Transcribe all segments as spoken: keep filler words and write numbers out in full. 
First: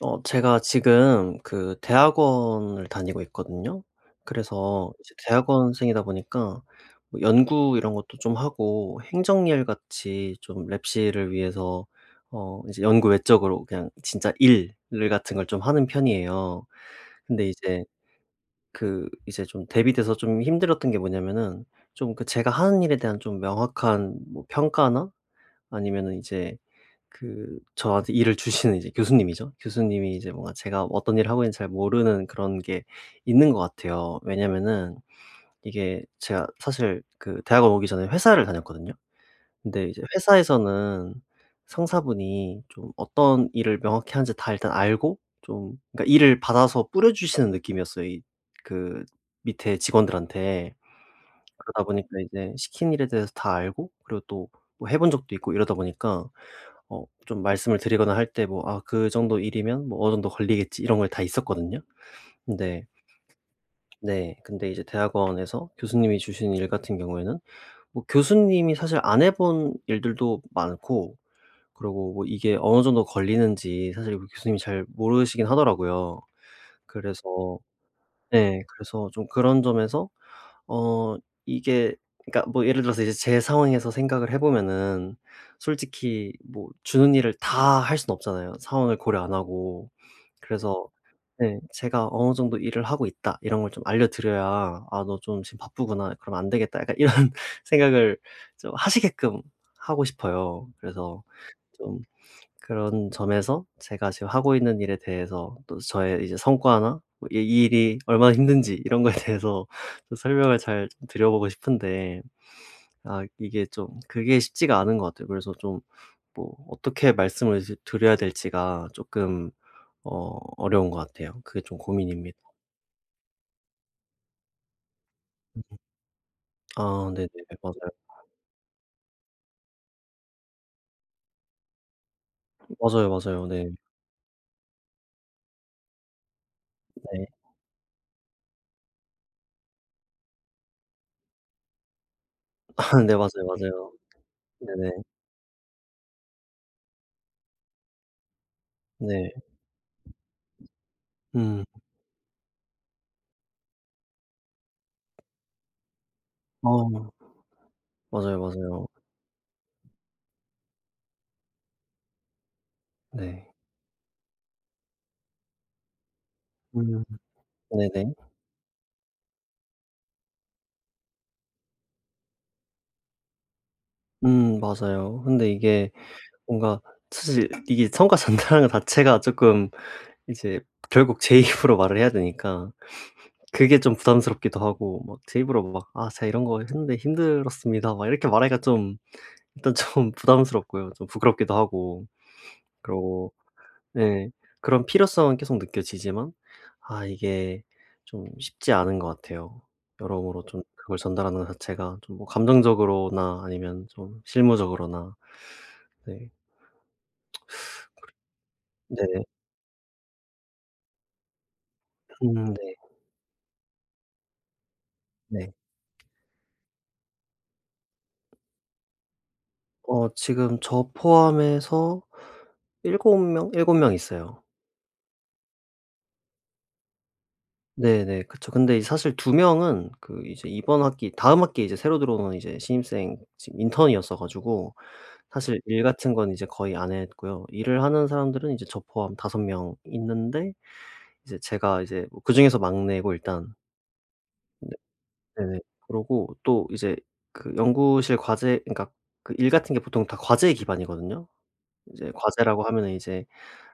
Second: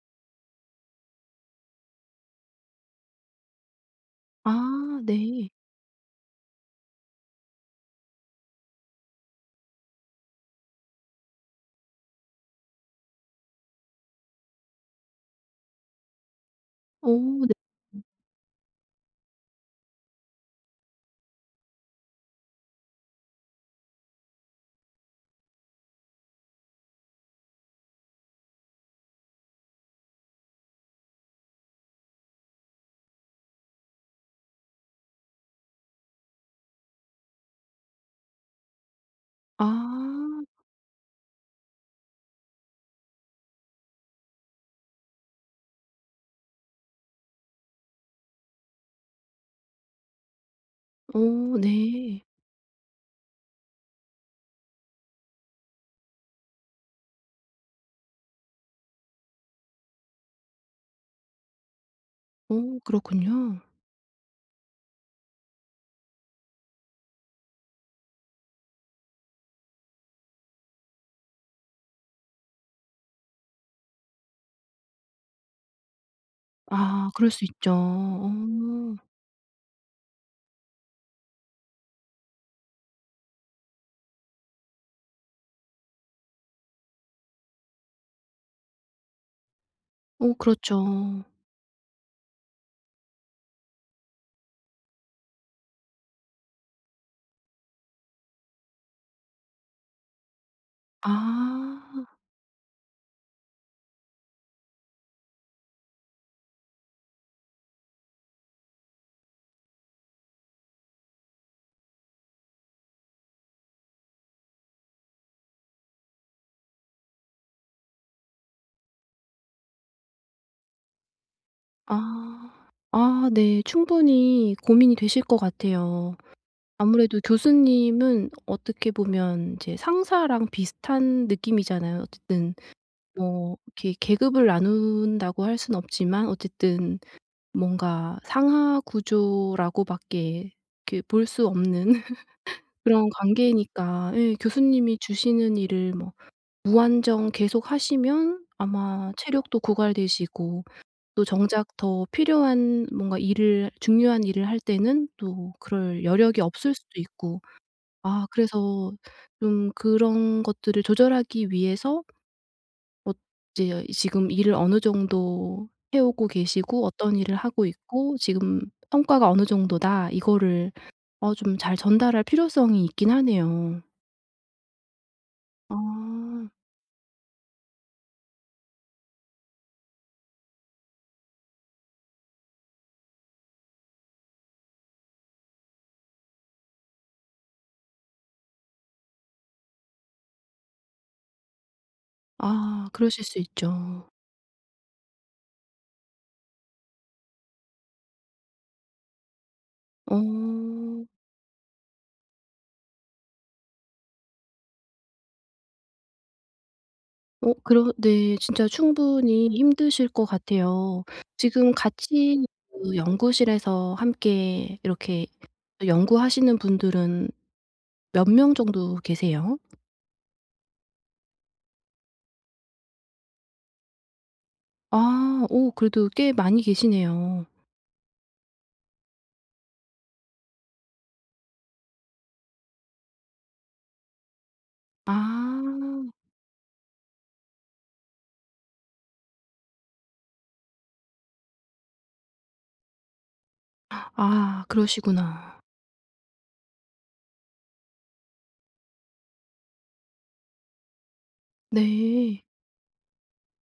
어 제가 지금 그 대학원을 다니고 있거든요. 그래서 아 이제 네. 대학원생이다 보니까 뭐 연구 이런 것도 좀 하고 행정일 같이 좀 랩실을 위해서 어 이제 연구 외적으로 그냥 진짜 일 같은 걸 좀 하는 편이에요. 오 근데 네. 이제 그 이제 좀 대비돼서 좀 힘들었던 게 뭐냐면은 좀 그 제가 하는 일에 대한 좀 명확한 뭐 평가나 아니면은 이제 그 저한테 일을 주시는 이제 교수님이죠. 교수님이 이제 뭔가 제가 어떤 일을 하고 있는지 잘 모르는 그런 게 있는 것 같아요. 왜냐면은 이게 제가 사실 그 대학원 오기 전에 회사를 다녔거든요. 근데 이제 아. 회사에서는 상사분이 좀 어떤 일을 명확히 하는지 다 일단 알고 좀 그러니까 일을 받아서 뿌려주시는 느낌이었어요. 이 그 밑에 직원들한테. 오 그러다 보니까 네. 이제 시킨 일에 대해서 다 알고 그리고 또 뭐 해본 적도 있고 이러다 보니까 어 좀 말씀을 드리거나 할 때 뭐 '아 그 정도 일이면 뭐 어느 정도 걸리겠지.' 이런 걸 다 있었거든요. 오 근데 그렇군요. 네 근데 이제 대학원에서 교수님이 주신 일 같은 경우에는 뭐 교수님이 사실 안 해본 일들도 많고 그리고 뭐 이게 어느 정도 걸리는지 사실 우리 교수님이 잘 모르시긴 하더라고요. 아 그럴 수 그래서 있죠. 어. 네 그래서 좀 그런 점에서 어 이게 그러니까 뭐 예를 들어서 이제 제 상황에서 생각을 해 보면은 솔직히 뭐 주는 일을 다 할 수는 없잖아요, 상황을 고려 안 하고. 오, 그렇죠. 그래서 네 제가 어느 정도 일을 하고 있다 이런 걸 좀 알려 드려야 '아 너 좀 지금 바쁘구나. 그럼 안 되겠다.' 약간 이런 생각을 좀 하시게끔 하고 싶어요. 그래서 좀 아. 그런 점에서 제가 지금 하고 있는 일에 대해서 또 저의 이제 성과나 뭐이이 일이 얼마나 힘든지 이런 거에 대해서 좀 설명을 잘 드려보고 싶은데 아 이게 좀 그게 쉽지가 않은 것 같아요. 그래서 좀 뭐 어떻게 말씀을 드 드려야 될지가 조금 어 어려운 것 같아요. 그게 좀 고민입니다. 아. 아 네. 충분히 고민이 되실 것 같아요. 아 아무래도 네네. 맞아요. 교수님은 어떻게 보면 이제 상사랑 비슷한 느낌이잖아요. 어쨌든 맞아요, 맞아요. 뭐 네. 이렇게 계급을 나눈다고 할 수는 없지만 어쨌든 네. 뭔가 상하 구조라고밖에 이렇게 볼 수 없는 그런 네 맞아요, 맞아요. 관계니까 예 네네. 교수님이 주시는 일을 뭐 무한정 계속 하시면 아마 네. 체력도 고갈되시고 또 음. 정작 더 필요한 뭔가 일을 중요한 일을 할 때는 또 그럴 여력이 없을 수도 어 있고 아 맞아요, 맞아요. 그래서 좀 그런 것들을 조절하기 위해서 어 네. 이제 지금 일을 어느 정도 해 오고 계시고 음 어떤 일을 하고 네네. 있고 지금 성과가 어느 정도다 이거를 어 좀 잘 전달할 필요성이 있긴 하네요. 음 맞아요. 근데 아. 이게 뭔가 사실 이게 성과 전달하는 것 자체가 조금 이제 결국 제 입으로 말을 해야 되니까 그게 좀 부담스럽기도 하고 막 제 입으로 막 "아 제가 이런 거 했는데 힘들었습니다." 막 이렇게 말하기가 좀 일단 좀 부담스럽고요. 좀 부끄럽기도 하고 아 그리 그러실 고 수 있죠. 네 그런 필요성은 계속 느껴지지만 아 이게 좀 쉽지 않은 것 같아요. 여러모로 좀 어. 그걸 전달하는 것 자체가 좀 뭐 감정적으로나 아니면 좀 실무적으로나 네. 어 그러 네 진짜 네네. 충분히 힘드실 것 같아요. 지금 음 같이 네. 그 연구실에서 함께 이렇게 네. 연구하시는 분들은 몇 명 정도 계세요? 어 지금 저 포함해서 일곱 명 일곱 명 있어요. 아 오 그래도 꽤 많이 계시네요. 네네. 그쵸. 근데 사실 두 명은 그 이제 이번 학기 다음 학기에 이제 새로 들어오는 이제 신입생 지금 인턴이었어 가지고 사실 일 아. 같은 건 이제 거의 안 했고요. 일을 하는 사람들은 이제 저 포함 다섯 명 있는데 이제 제가 이제 뭐 그중에서 막내고 일단 아 네 그러시구나. 네네. 그러고 또 이제 그 연구실 과제 그러니까 그 일 같은 게 보통 다 과제 기반이거든요. 이제 네. 과제라고 하면은 이제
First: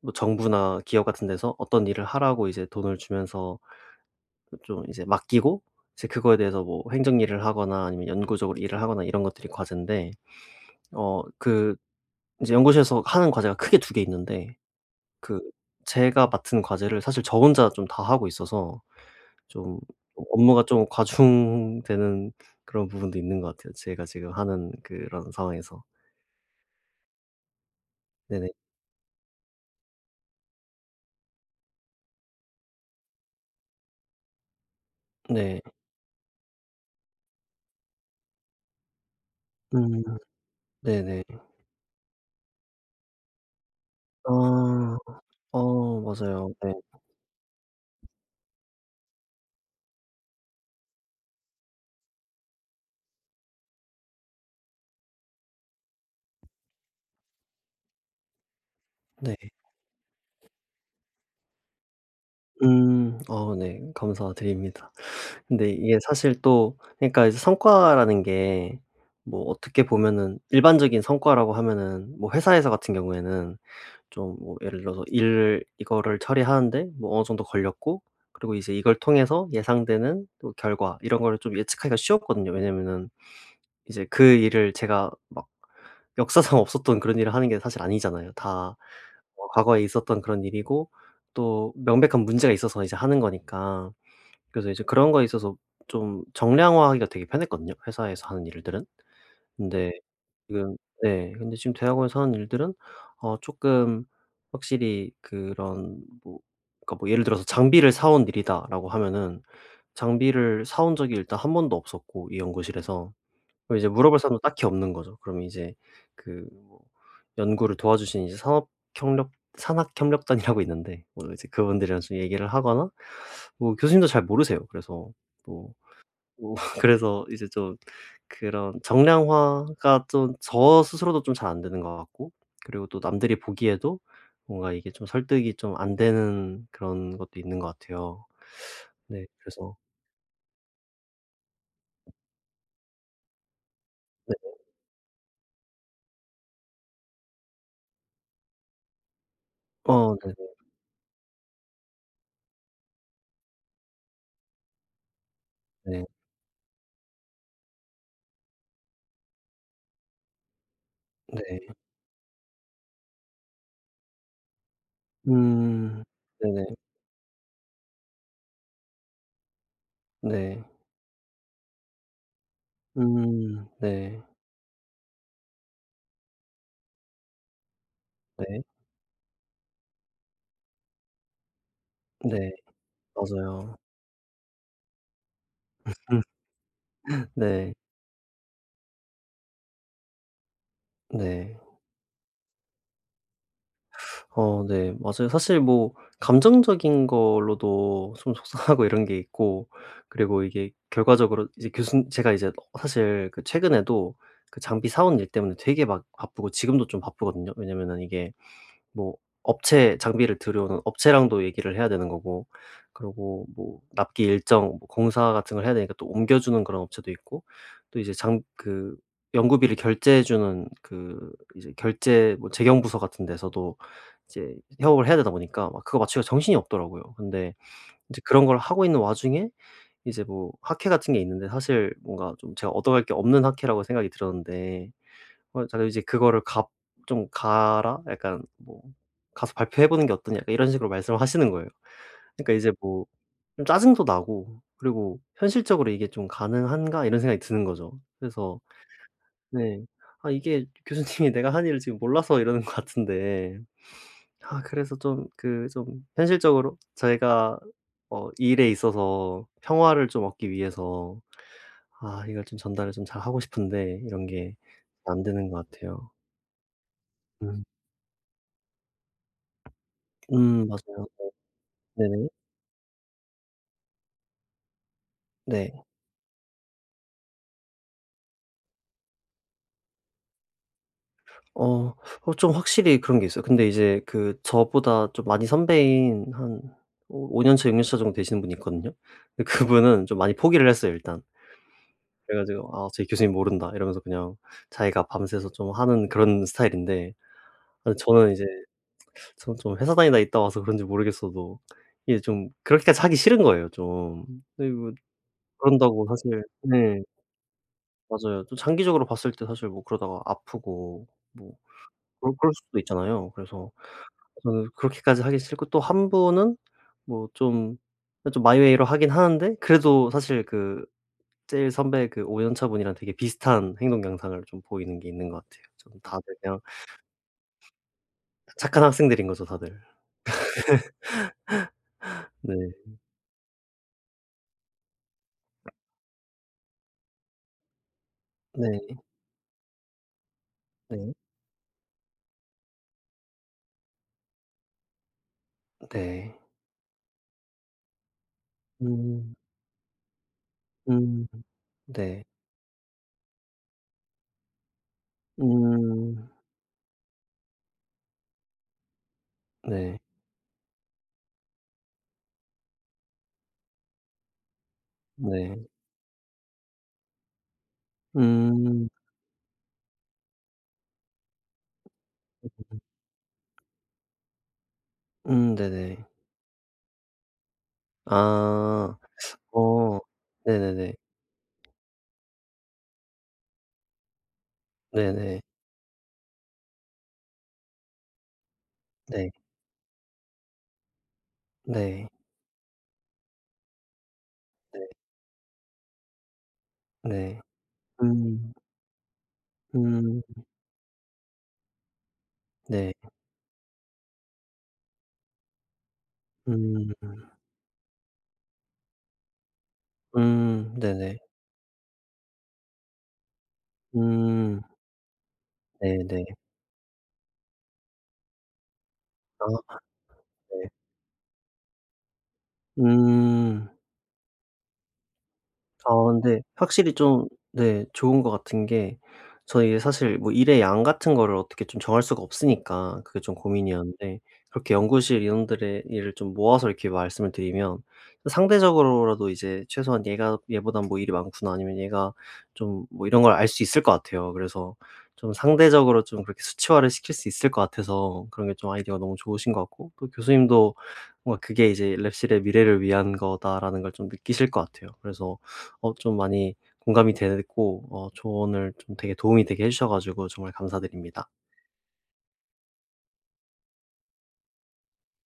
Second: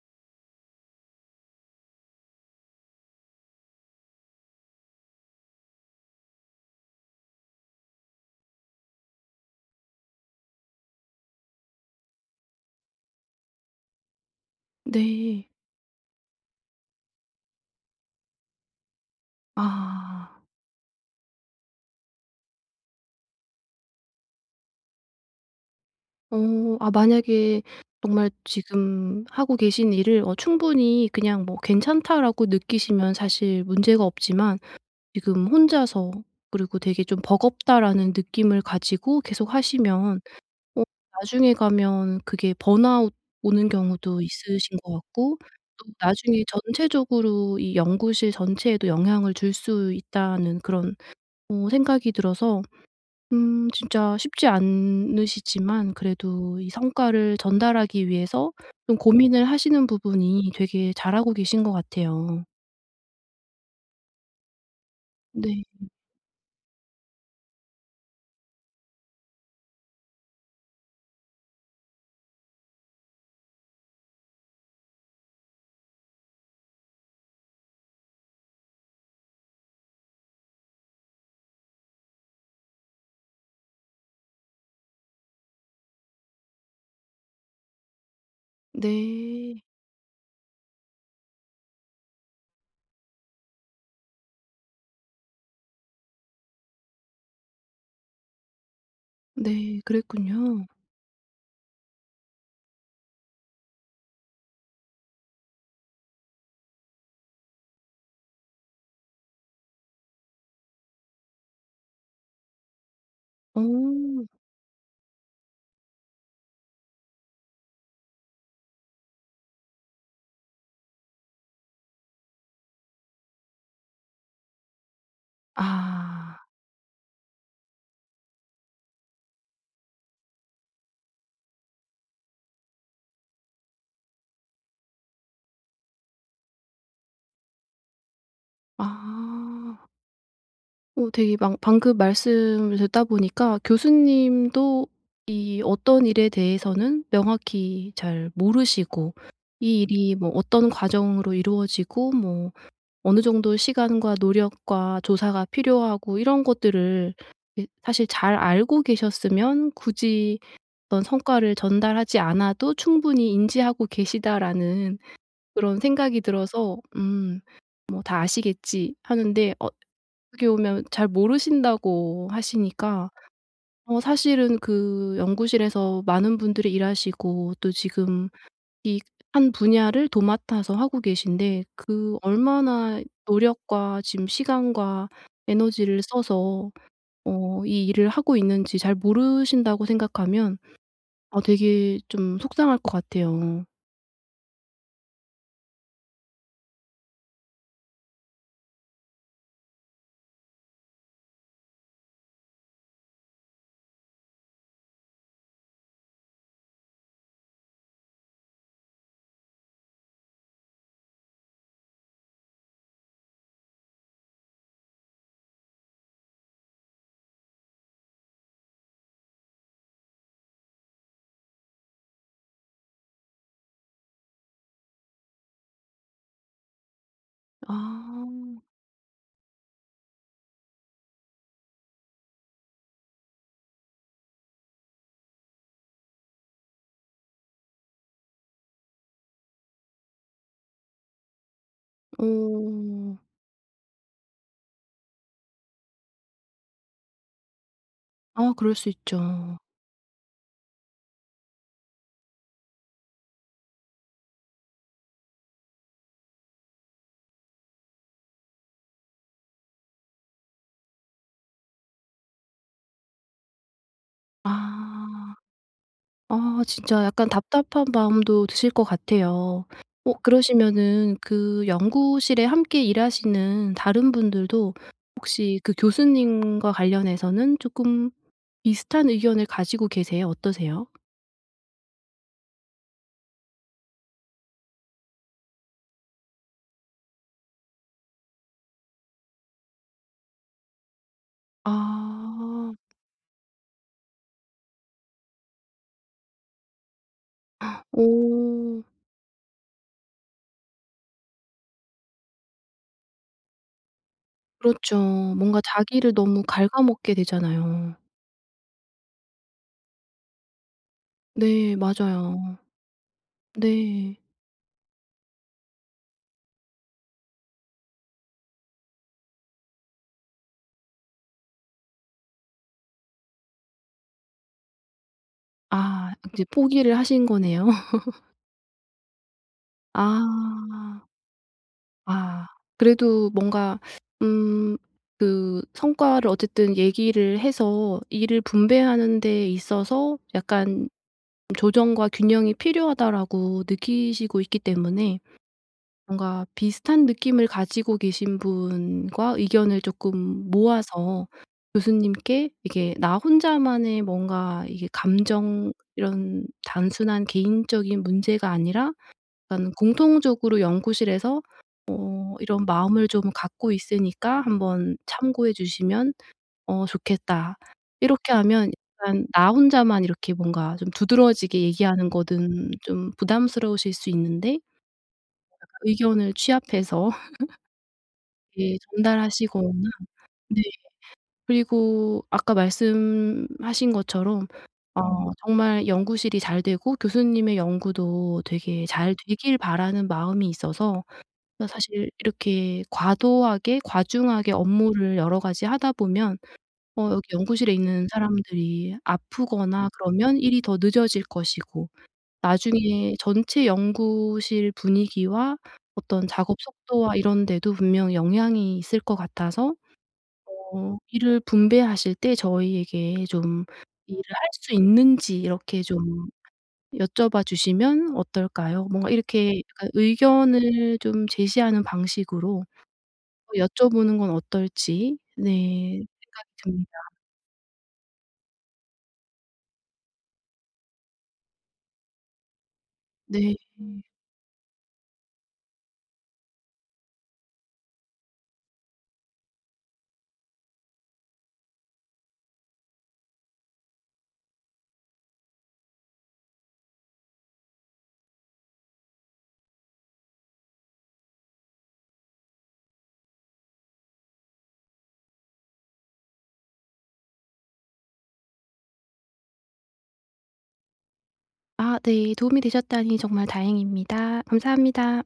뭐 정부나 기업 같은 데서 어떤 일을 하라고 이제 돈을 주면서 좀 이제 맡기고 이제 그거에 대해서 뭐 행정 일을 하거나 아니면 연구적으로 일을 하거나 이런 것들이 과제인데 어 그 이제 연구실에서 하는 과제가 크게 두 개 있는데 그 네. 제가 맡은 과제를 사실 저 혼자 좀 다 하고 있어서 좀 아. 업무가 좀 과중되는 그런 부분도 있는 것 같아요, 제가 지금 하는 그런 상황에서. 어 아 만약에 정말 네네. 지금 하고 계신 일을 어 충분히 그냥 뭐 '괜찮다.'라고 느끼시면 사실 문제가 없지만 지금 네. 혼자서 그리고 되게 좀 '버겁다.'라는 느낌을 가지고 계속 음 하시면 어 네네. 나중에 가면 그게 번아웃 오는 경우도 있으신 것 아. 같고 또 어 나중에 맞아요. 네. 전체적으로 이 연구실 전체에도 영향을 줄 수 있다는 그런 어 생각이 들어서 음 진짜 쉽지 않으시지만 그래도 이 성과를 전달하기 위해서 좀 네. 고민을 하시는 부분이 되게 잘하고 계신 것 같아요. 음. 어 네. 감사드립니다. 네. 근데 이게 사실 또 그러니까 이제 성과라는 게 뭐 어떻게 보면은 일반적인 성과라고 하면은 뭐 회사에서 같은 경우에는 좀 뭐 예를 들어서 일 이거를 처리하는데 뭐 어느 정도 걸렸고 그리고 이제 이걸 통해서 예상되는 또 결과 이런 거를 좀 예측하기가 쉬웠거든요. 왜냐면은 이제 그 일을 제가 막 역사상 없었던 그런 일을 하는 게 사실 아니잖아요. 다 뭐 네. 과거에 있었던 그런 일이고 또 명백한 문제가 있어서 이제 하는 거니까. 그래서 이제 그런 거에 있어서 좀 정량화하기가 되게 편했거든요, 회사에서 하는 일들은. 네. 근데 그랬군요. 지금 네 근데 지금 대학원에서 하는 일들은 어 쪼끔 확실히 그런 뭐 그러니까 뭐 예를 들어서 '장비를 사온 일이다.'라고 하면은 장비를 사온 적이 일단 한 번도 없었고 이 연구실에서. 그럼 이제 물어볼 오, 사람도 딱히 없는 거죠. 그러면 이제 그 뭐 연구를 도와주신 이제 산업 협력 산학 협력단이라고 있는데 뭐 이제 그분들이랑 좀 얘기를 하거나 뭐 교수님도 잘 모르세요. 그래서 뭐 아. 뭐 그래서 이제 좀 그런 정량화가 좀 저 스스로도 좀 잘 안 되는 것 같고 그리고 또 남들이 보기에도 뭔가 이게 좀 설득이 좀 안 되는 그런 것도 있는 것 같아요. 네. 그래서 아. 오, 되게 막 방금 말씀을 듣다 보니까 네. 교수님도 이 어떤 일에 대해서는 명확히 잘 모르시고 이 일이 뭐 어 어떤 과정으로 이루어지고 뭐 어느 정도 시간과 노력과 조사가 네네네. 필요하고 이런 것들을 이 사실 잘 알고 계셨으면 굳이 어떤 네. 성과를 네. 전달하지 않아도 충분히 인지하고 계시다라는 그런 음. 생각이 네네. 들어서 음 '뭐 다 아시겠지.' 하는데 어 어떻게 네. 보면 잘 모르신다고 하시니까 음. 어 네. 사실은 그 연구실에서 많은 분들이 일하시고 또 지금 네. 이 한 분야를 도맡아서 하고 계신데 그 네. 얼마나 맞아요. 노력과 지금 시간과 에너지를 음. 써서 어 네. 이 일을 하고 있는지 잘 모르신다고 생각하면 아 네. 되게 좀 속상할 것 같아요. 어 네. 맞아요. 사실 뭐 감정적인 걸로도 좀 속상하고 이런 게 있고 그리고 이게 결과적으로 이제 교수 제가 이제 사실 그 최근에도 그 장비 사온 일 때문에 되게 막 바쁘고 지금도 좀 바쁘거든요. 왜냐면은 이게 뭐 업체 장비를 들여오는 업체랑도 얘기를 해야 되는 거고 그리고 뭐 납기 일정 뭐 공사 같은 걸 해야 되니까 또 옮겨 주는 그런 업체도 있고 또 이제 장 그 연구비를 결제해 주는 그 이제 결제 뭐 재경부서 같은 데서도 이제 협업을 해야 되다 보니까 막 그거 맞추기가 정신이 없더라고요. 근데 이제 그런 걸 아. 하고 있는 와중에 이제 뭐 학회 같은 게 있는데 사실 뭔가 좀 제가 얻어갈 게 없는 학회라고 생각이 들었는데 어기가 이제 "그거를 가 좀 가라." 약간 뭐 "가서 발표해 보는 게 어떠냐." 약간 이런 식으로 말씀을 하시는 거예요. 그러니까 이제 뭐 어. 좀 짜증도 나고 그리고 '현실적으로 이게 좀 가능한가?' 이런 생각이 드는 거죠. 아 그래서 그럴 수 있죠. 네. 아 이게 교수님이 내가 한 일을 지금 몰라서 이러는 것 같은데 아 그래서 좀 그 좀 현실적으로 저희가 어 이 일에 있어서 평화를 좀 얻기 위해서 아 이걸 좀 전달을 좀 잘하고 싶은데 이런 게 안 아. 되는 것 같아요. 아 진짜 약간 음. 답답한 마음도 드실 것 같아요. 어 음 맞아요. 그러시면은 그 네네. 연구실에 함께 일하시는 다른 분들도 혹시 그 네. 교수님과 관련해서는 쪼끔 비슷한 의견을 가지고 계세요? 어떠세요? 어 어 좀 확실히 그런 게 있어요. 근데 이제 그 저보다 좀 많이 선배인 한 오 5 년 차, 육 년 차 정도 되시는 분이 있거든요. 근데 그분은 좀 많이 포기를 했어요 일단. 그래 가지고 아. "아 저희 교수님 모른다." 이러면서 그냥 자기가 밤새서 좀 하는 그런 스타일인데 아니 저는 이제 오. 저는 좀 회사 다니다 있다 와서 그런지 모르겠어도 이게 좀 그렇게까지 하기 싫은 거예요 좀. 근데 뭐 그렇죠. 뭔가 그런다고 자기를 사실 너무 네 갉아먹게 되잖아요. 맞아요. 또 장기적으로 봤을 때 사실 뭐 그러다가 아프고 뭐 네 그럴 그럴 맞아요. 수도 있잖아요. 그래서 네. 저는 그렇게까지 하기 싫고 또 한 분은 뭐 좀 좀 마이웨이로 하긴 하는데 그래도 사실 그 제일 선배 그 오 년차 분이랑 되게 비슷한 행동 양상을 좀 보이는 게 있는 것 같아요. 좀 아 다들 이제 그냥 포기를 하신 거네요. 착한 학생들인 거죠 다들. 아. 아. 네. 그래도 뭔가 음 그 성과를 어쨌든 얘기를 해서 일을 네. 분배하는 데 있어서 약간 네. '조정과 균형이 필요하다.'라고 느끼시고 있기 때문에 네. 뭔가 비슷한 느낌을 가지고 계신 음. 분과 의견을 조금 음. 모아서 네. 교수님께 이게 나 혼자만의 뭔가 이게 감정 음. 이런 단순한 개인적인 문제가 아니라 약간 네. 공통적으로 연구실에서 어 "이런 마음을 좀 갖고 있으니까 한번 참고해 네. 주시면 어 좋겠다." 이렇게 하면 음. 약간 나 혼자만 이렇게 뭔가 좀 두드러지게 얘기하는 거는 좀 부담스러우실 수 있는데 음 네네. 의견을 취합해서 이렇게 아. 전달하시거나 어. 네 네네네. 그리고 아까 말씀하신 것처럼 어 네네. 정말 연구실이 잘 되고 교수님의 연구도 되게 잘 네. 되길 바라는 마음이 있어서 그러니까 네. 사실 이렇게 과도하게 과중하게 네. 업무를 여러 가지 하다 보면 어 여기 네. 연구실에 있는 음. 사람들이 아프거나 음. 그러면 일이 더 늦어질 것이고 네. 나중에 전체 연구실 분위기와 어떤 작업 음. 속도와 이런 데도 분명 영향이 있을 것 같아서 음 어 네네. 일을 분배하실 때 저희에게 좀 일을 할 음 수 있는지 이렇게 좀 네네. 여쭤봐 주시면 어떨까요? 뭔가 이렇게 아 약간 네. 의견을 좀 제시하는 방식으로 어, 음. 여쭤보는 건 어떨지 아 네 근데 생각이 듭니다. 확실히 좀 네 좋은 것 같은 게 저는 이게 사실 뭐 일의 양 같은 거를 어떻게 좀 정할 수가 없으니까 그게 좀 네. 고민이었는데 그렇게 연구실 인원들의 일을 좀 모아서 이렇게 말씀을 드리면 상대적으로라도 이제 최소한 '얘가 얘보단 뭐 일이 많구나.' 아니면 '얘가 좀 뭐 이런 걸 알 수 있을 것 같아요.' 그래서 좀 상대적으로 좀 그렇게 수치화를 시킬 수 있을 것 같아서 그런 게 좀 아이디어가 너무 좋으신 것 같고 또 교수님도 뭔가 '그게 이제 랩실의 미래를 위한 거다.'라는 걸 좀 느끼실 것 같아요. 그래서 어 좀 많이 공감이 됐고 어 조언을 좀 되게 도움이 되게 해 주셔 가지고 정말 감사드립니다. 아 네. 도움이 되셨다니 정말 다행입니다. 감사합니다.